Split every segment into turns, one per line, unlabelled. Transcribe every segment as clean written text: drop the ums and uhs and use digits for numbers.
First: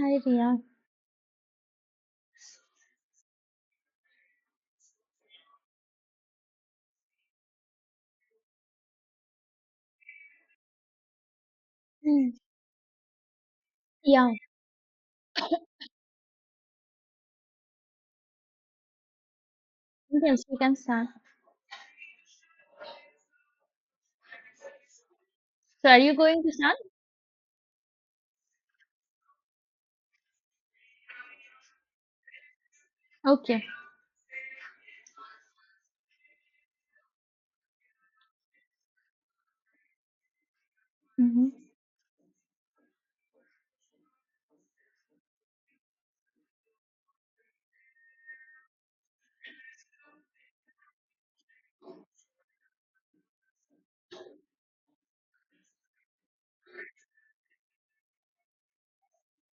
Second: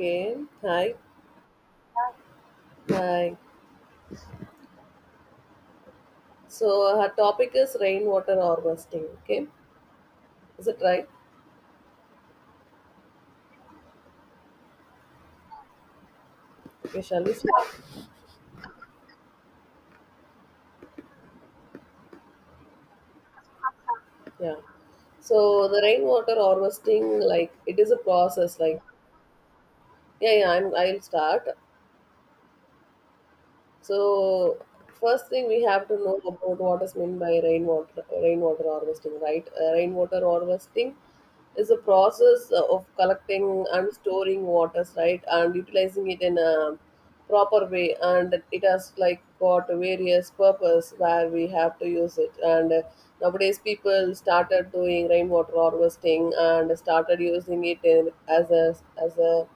Hi Ria.
hi, hi. So her topic is rainwater harvesting. Okay, is it right?
Hmm. Yeah,
Okay, shall we start?
yes, we can start.
Yeah. So the
So are you
rainwater
going to start?
harvesting, like it is a process. Like yeah, yeah. I'll start.
Okay.
So first thing we have to know about what is meant by rainwater harvesting, right? Rainwater harvesting
Mm-hmm.
is a process of collecting and storing waters, right, and utilizing it in a proper way, and it has like got various purpose where we have to use it. And nowadays, people started doing rainwater harvesting and started using it in, as a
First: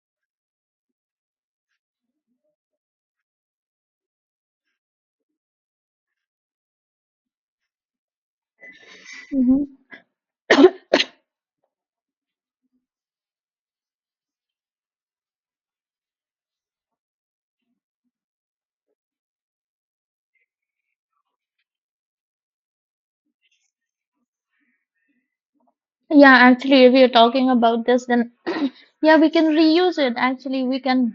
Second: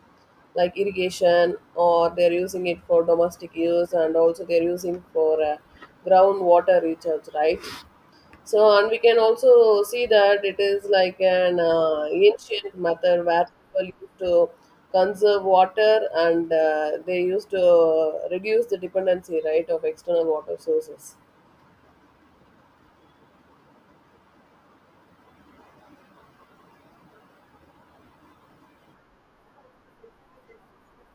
like irrigation, or they're using it for domestic use, and also they're using for groundwater recharge, right? So and we can
Mm-hmm.
also see that it is like an ancient method where people used to conserve water, and they used to reduce the dependency, right, of external water sources.
Yeah, actually, if you're talking about this, then yeah, we can reuse it. Actually, we can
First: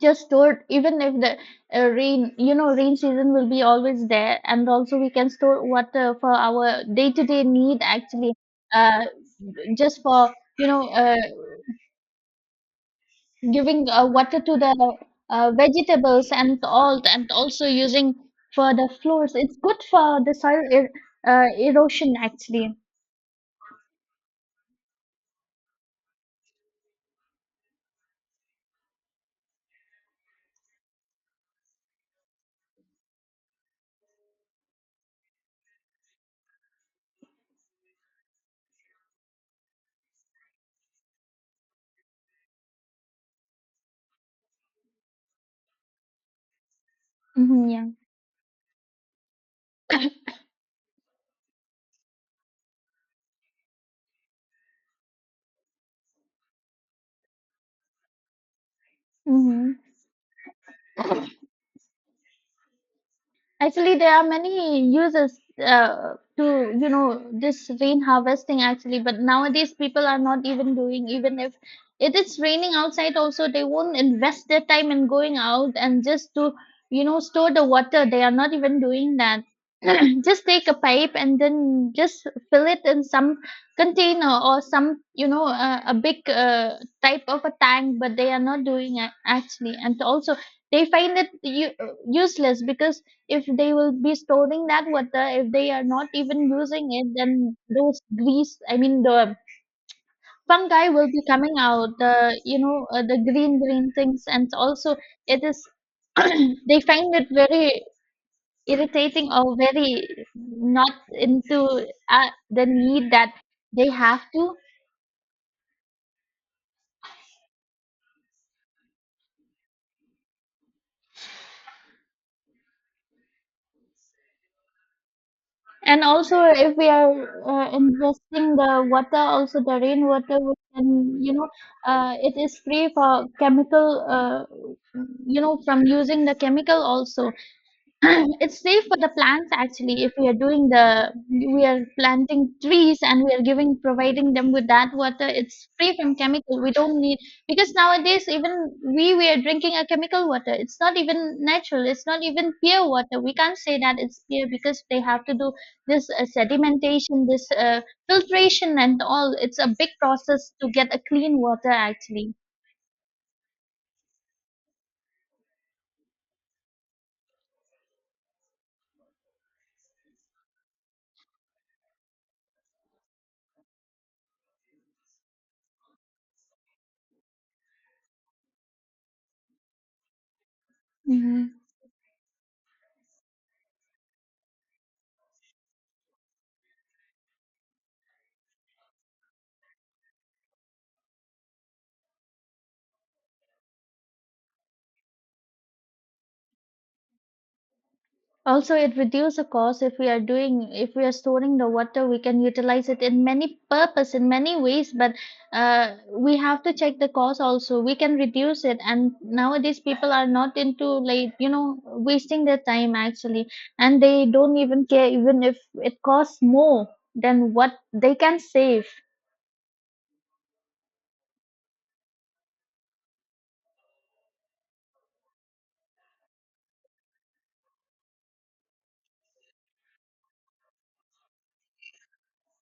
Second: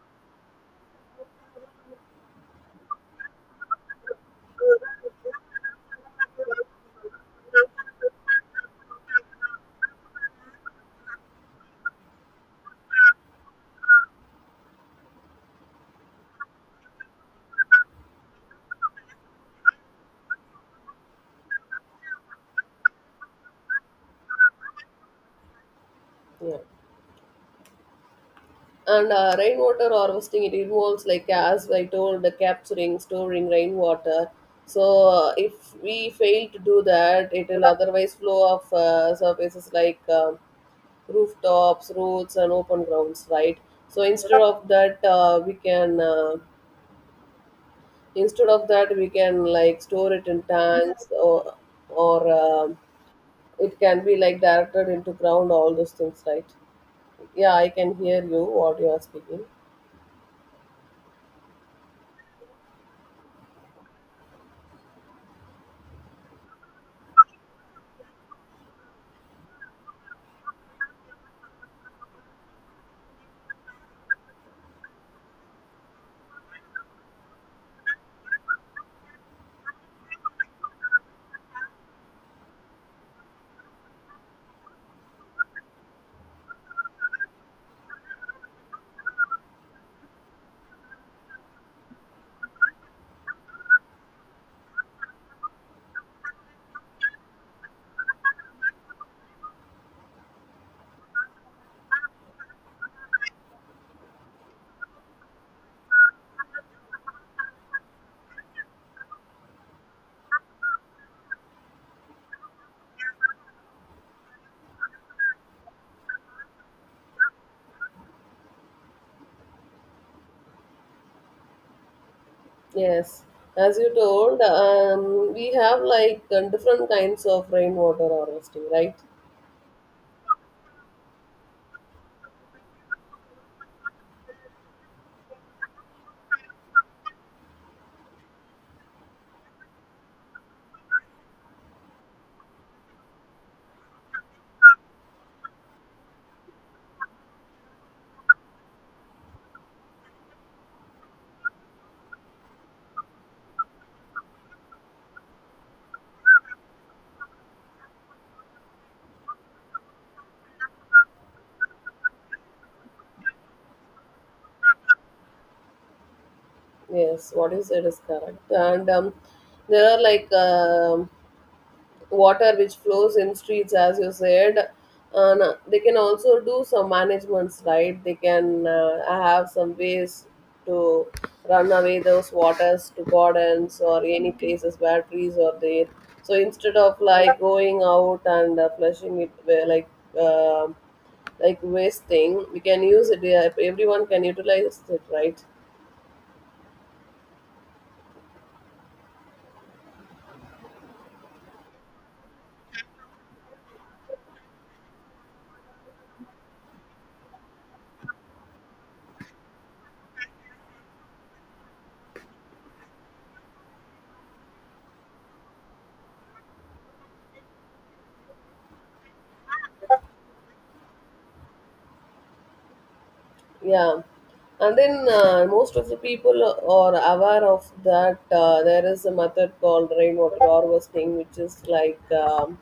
just store it, even if the rain season will be always there, and also we can store water for our day-to-day need. Actually, uh, just for you know, uh, giving water to the vegetables and all, and also using for the floors. It's good for the soil erosion, actually.
Yeah. And rainwater harvesting, it involves, like as I told, the capturing, storing rainwater. So if we fail to do that, it will otherwise flow off surfaces like rooftops, roads, and open grounds, right? So instead of that, we can
Hmm, yeah.
instead of that we can like store it in tanks or it can be like directed into ground, all those things, right? Yeah, I can hear you what you are speaking.
Mm-hmm. Actually, there are many uses to, this rain harvesting actually, but nowadays people are not even doing, even if it is raining outside also, they won't invest their time in going out and just to, store the water. They are not even doing that. Just take a pipe and then just fill it in some container or some, a big type of a tank, but they are not doing it actually. And also, they find it useless, because if they will be storing that water, if they are not even using it, then those grease, I mean the fungi, will be coming out the the green things. And also it is, they find it very irritating or very not into the need that they have to.
Yes, as you told, we have
And
like
also, if we
different
are
kinds of rainwater
investing
harvesting,
the
right?
water, also the rainwater, we can, it is free for chemical, from using the chemical also. It's safe for the plants actually, if we are doing the we are planting trees, and we are giving providing them with that water. It's free from chemical. We don't need, because nowadays even we are drinking a chemical water. It's not even natural. It's not even pure water. We can't say that it's pure, because they have to do this sedimentation, this filtration and all. It's a big process to get a clean water actually.
Yes, what you said is correct. And there are like water which flows in streets, as you said. And they can also do some managements, right? They can have some ways to
Mhm.
run away those waters to gardens or any places where trees are there. So instead of like going out and flushing it, um like wasting, we can use it, yeah, everyone can utilize it, right?
Also, it reduces the cost if we are doing if we are storing the water. We can utilize it in many purpose in many ways. But we have to check the cost also. We can reduce it, and nowadays people are not into, like, wasting their time actually, and they don't even care even if it costs more than what they can save.
Yeah, and then most of the people are aware of that there is a method called rainwater harvesting, which is like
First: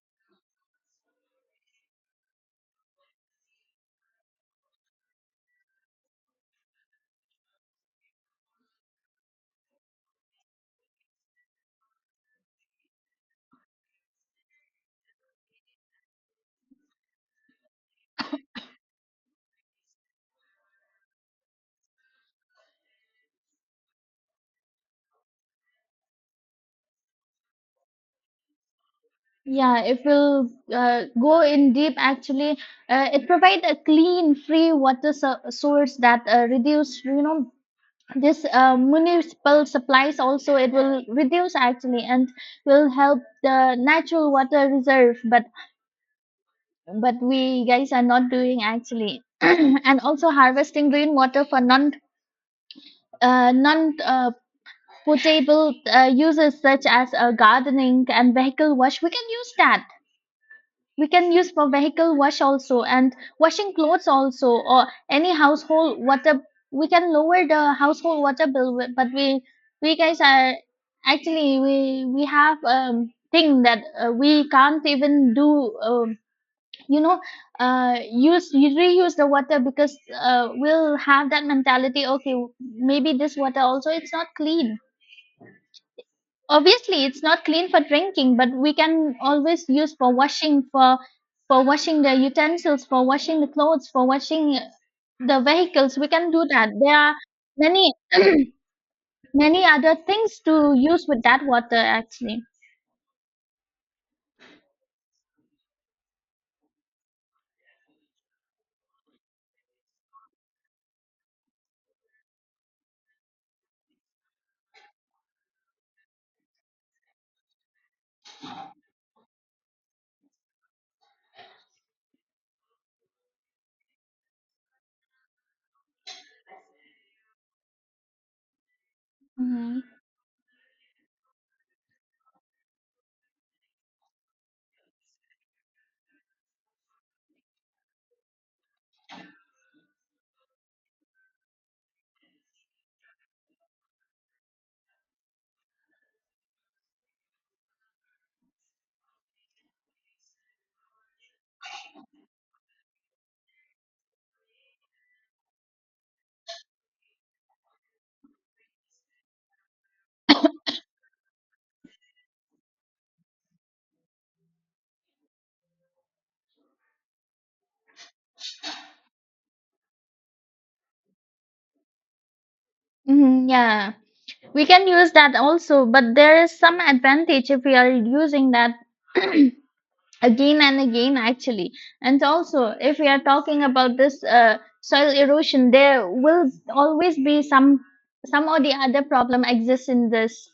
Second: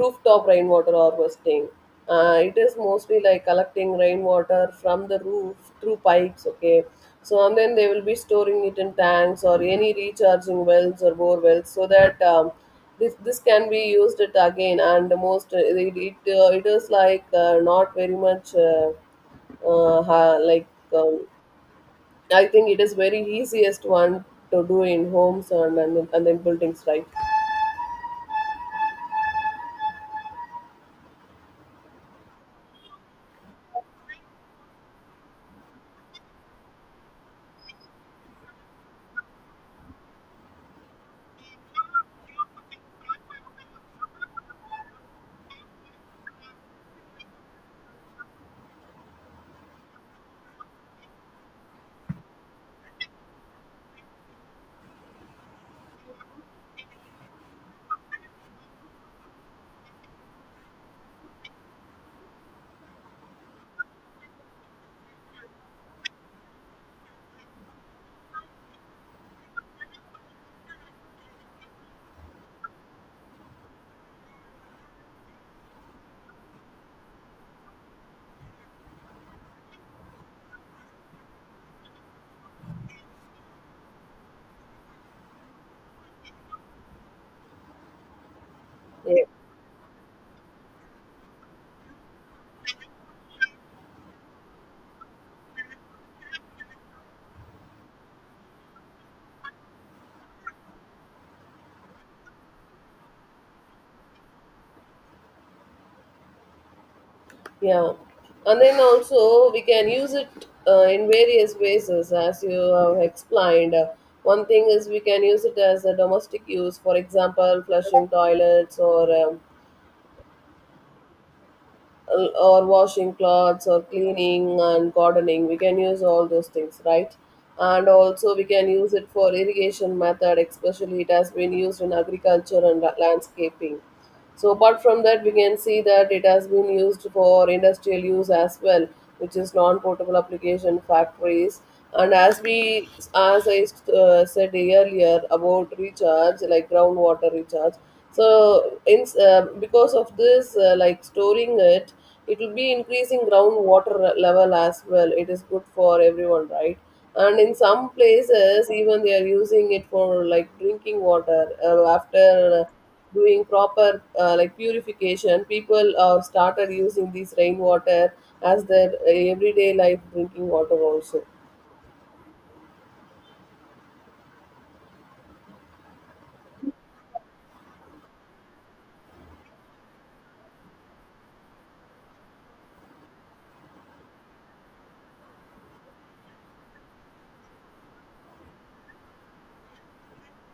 rooftop rainwater harvesting. It is mostly like collecting rainwater from the roof through pipes, okay? So and then they will be storing it in tanks or any recharging wells or bore wells, so that this can be used it again, and the most it is like not very much uh, ha- like um, I think it is very easiest one to do in homes and and in buildings, right?
Yeah, if we'll go in deep, actually, it provides a clean, free water source that reduce, this municipal supplies also, it will reduce actually and will help the natural water reserve, but we guys are not doing actually. And also, harvesting rainwater for non potable uses, such as gardening and vehicle wash. We can use that. We can use for vehicle wash also, and washing clothes also, or any household water. We can lower the household water bill, but we guys are actually, we have thing that we can't even do. You know use You reuse the water, because we'll have that mentality. Okay, maybe this water also, it's not clean. Obviously, it's not clean for drinking, but we can
Yeah.
always use for washing, for washing the utensils, for washing the clothes, for washing the vehicles. We can do that. There are many, many other things to use with that water actually.
Yeah, and then also we can use it in various ways, as you have explained. One thing is we can use it as a domestic use, for example, flushing toilets, or or washing clothes or cleaning and gardening. We can use all those things, right? And also we can use it for
Hmm,
irrigation method, especially it has been used in agriculture and landscaping. So apart from that, we can see that it has been used for industrial use as well, which is non-portable application factories. And as we, as I said earlier about recharge, like groundwater recharge. So in because of this, like storing it, it will be increasing groundwater level as well. It is good for everyone, right? And in some places, even they are using it for like drinking water after doing proper like purification, people started using this rainwater as their everyday life drinking water also.
hmm, yeah, we can use that also, but there is some advantage if we are using that again and again actually. And also, if we are talking about this soil erosion, there will always be some or the other problem exists in this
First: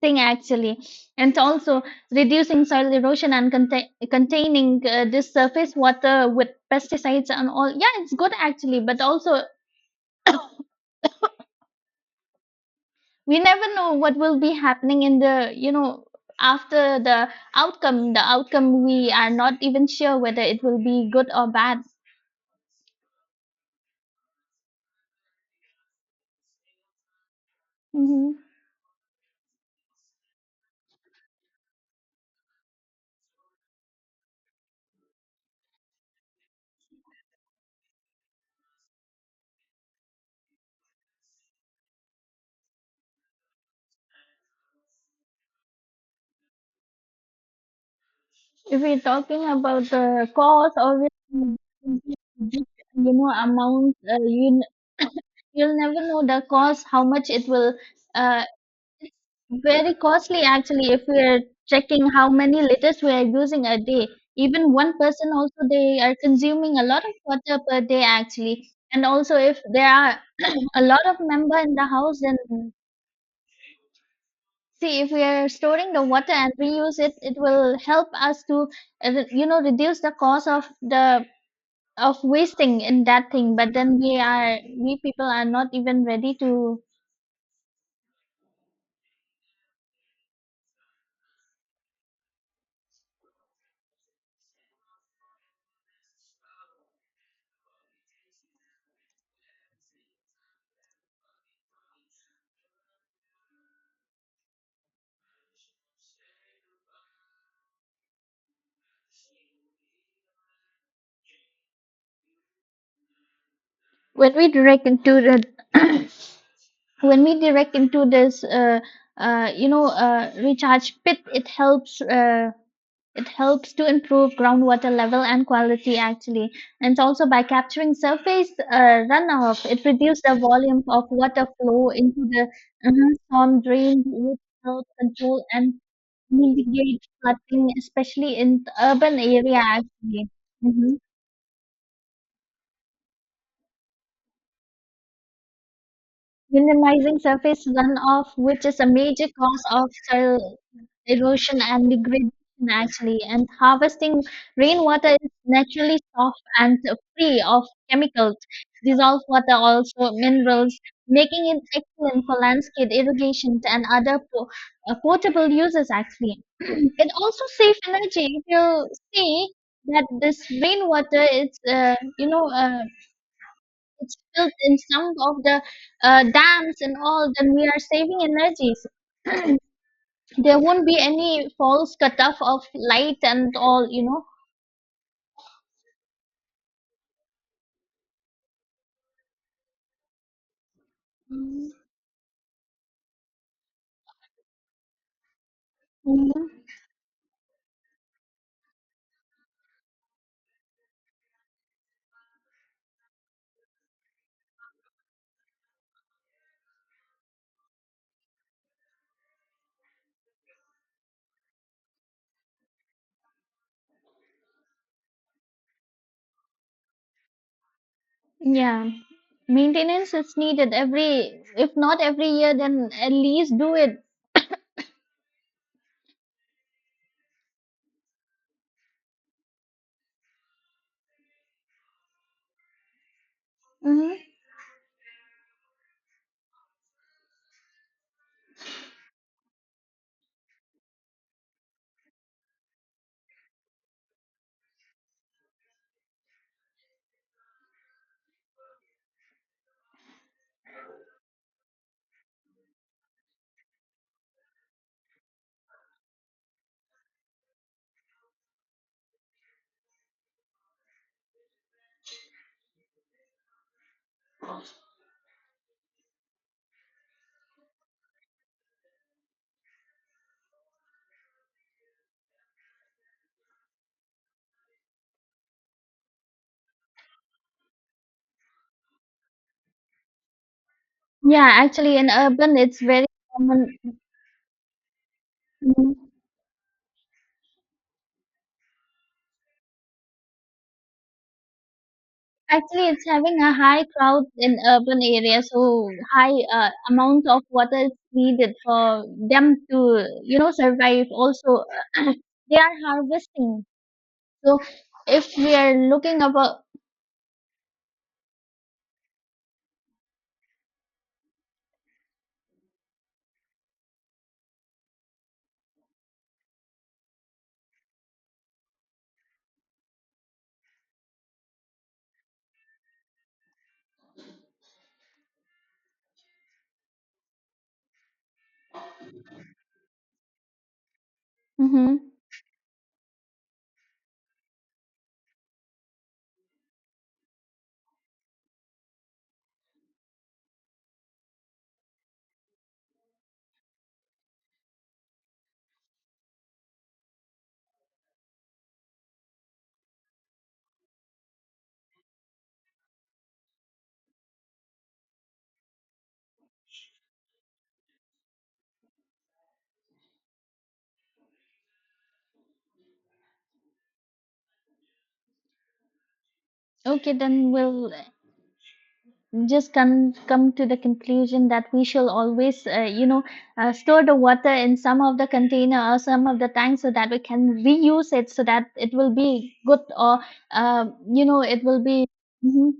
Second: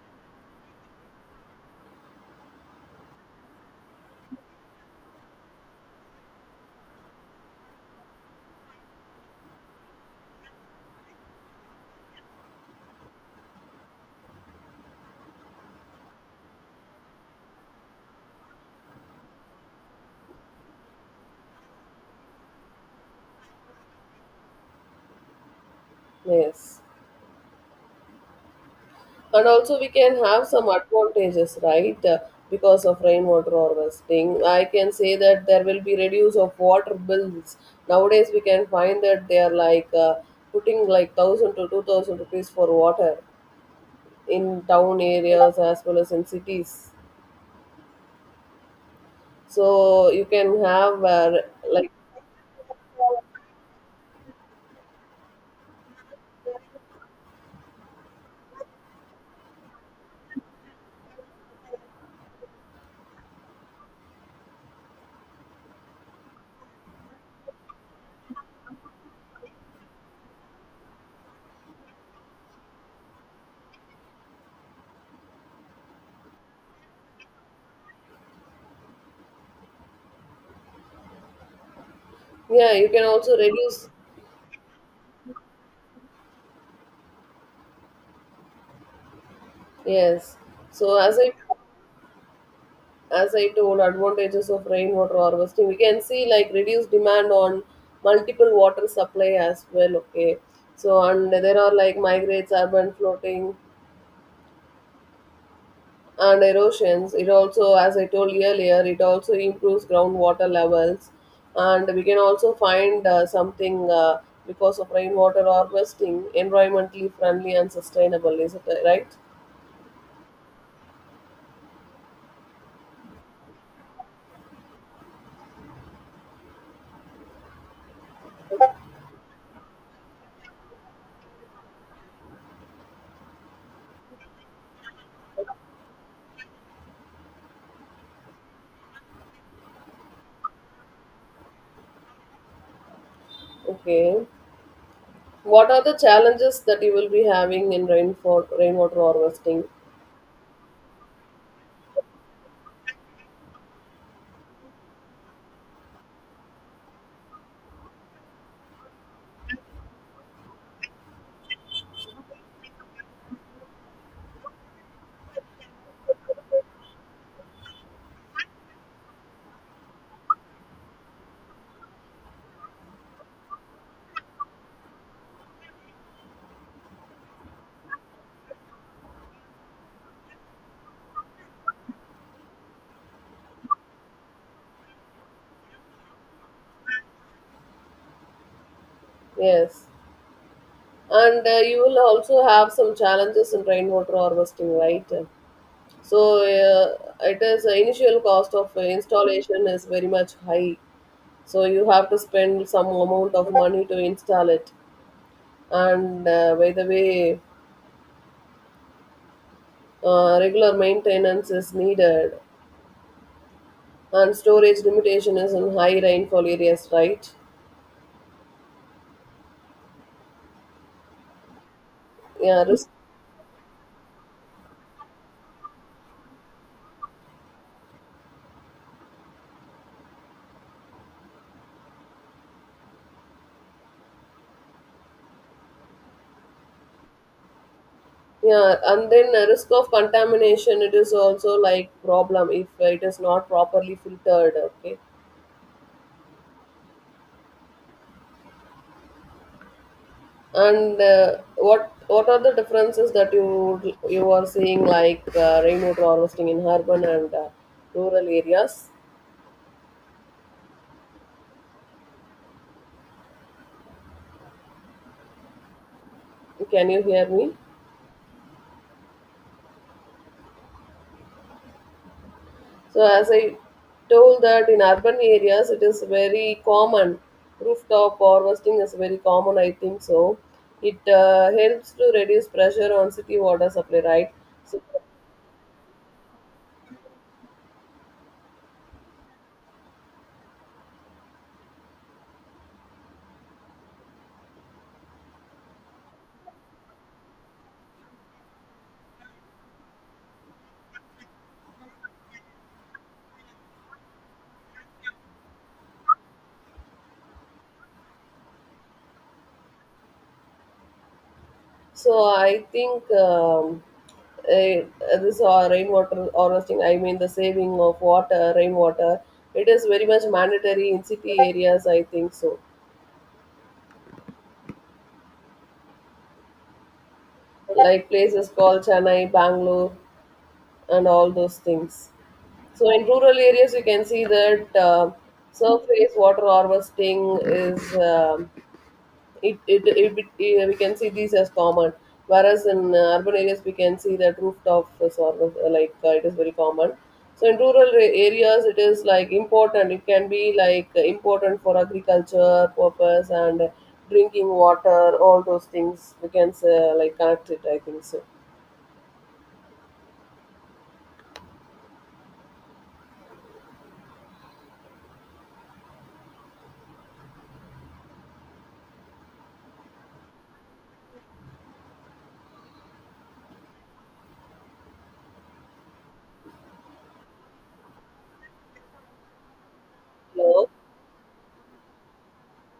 thing actually. And also, reducing soil erosion and containing this surface water with pesticides and all, yeah, it's good actually. But also, we never know what will be happening in the, after the outcome, we are not even sure whether it will be good or bad.
Yes,
Mhm.
and also we can have some advantages, right? Because of rainwater harvesting, I can say that there will be reduce of water bills. Nowadays we can find that they are like putting like 1,000 to 2,000 rupees for water in town areas as well as in cities.
If we're talking about
So you
the
can
cost,
have
obviously,
like
amount, you'll never know the cost, how much uh, it's very costly actually if we're checking how many liters we are using a day. Even one person also, they are consuming a lot of water per day actually. And also, if there are a lot of member in the house, then see, if we are storing the water and reuse it, it will help us to reduce the cost of the of
Yeah,
wasting
you
in
can
that
also
thing. But
reduce.
then we people are not even ready to.
Yes. So as I as I told, advantages of rainwater harvesting, we can see like reduced demand on multiple water supply as well. Okay. So and there are like migrates, urban flooding, and erosions. It also, as I told earlier, it also improves groundwater levels, and we can also find something.
When we
Because
direct
of
into the
rainwater harvesting, environmentally
When we
friendly and
direct into
sustainable,
this,
is it right?
recharge pit, it helps to improve groundwater level and quality actually. And also, by capturing surface runoff, it reduces the volume of water flow into the storm drains, which helps control and mitigate flooding, especially in the urban area, actually. Mhm.
Okay. What are the challenges that you will
Minimizing
be
surface
having in rain
runoff,
for
which is a
rainwater
major cause
harvesting?
of soil erosion and degradation actually. And harvesting rainwater is naturally soft and free of chemicals, dissolved water, also minerals, making it excellent for landscape irrigation and other portable uses actually. It also saves energy. If you see that this rainwater is, it's built in some of the dams and all, then we are saving energy. There won't be any false cutoff of light and all.
Yes, and you will also have some challenges in rainwater harvesting, right? So
Mhm.
it is the initial cost of installation is very much high. So you have to spend some amount of money to install it, and by the way, regular maintenance is needed, and storage limitation is in high rainfall areas, right?
Yeah, maintenance is needed every, if not every year,
Yeah, risk.
then at least do it. Mhm.
Yeah, and then risk of contamination, it is also like problem if it is not properly filtered, okay? And what are the differences that you are seeing like rainwater harvesting in urban and rural areas? Can you hear me? So as I told that in urban areas, it is very common. Rooftop harvesting is very common, I think so. It
Yeah,
helps
actually in
to reduce
urban it's
pressure
very
on city water
common.
supply, right? so
Mhm. Actually, it's having a high crowd in urban areas, so high amount of water is needed for them to survive also. They are harvesting, so if we are looking about.
So I think eh, this rainwater harvesting, I mean the saving of water, rainwater, it is very much mandatory in city areas. I think so, like places called Chennai, Bangalore, and all those things.
Mhm.
So in rural areas, you can see that surface water harvesting is it, it, it, it, we can see these as common, whereas in urban areas we can see that rooftop is sort of it is very common. So in rural areas, it is like important. It can be like important for agriculture purpose and drinking water, all those things we can say, like connect it, I think so.
Okay, then we'll just come to the conclusion that we shall always, store the water in some of the container or some of the tank so that we can reuse it, so that it will be good, or,
Hello.
it will be Mhm.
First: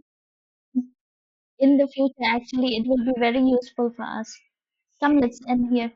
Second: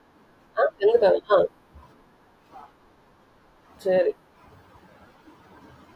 Ah, என்னடா? Ah,
in the future. Actually, it will be very useful for
சரி.
us. Come, let's end here.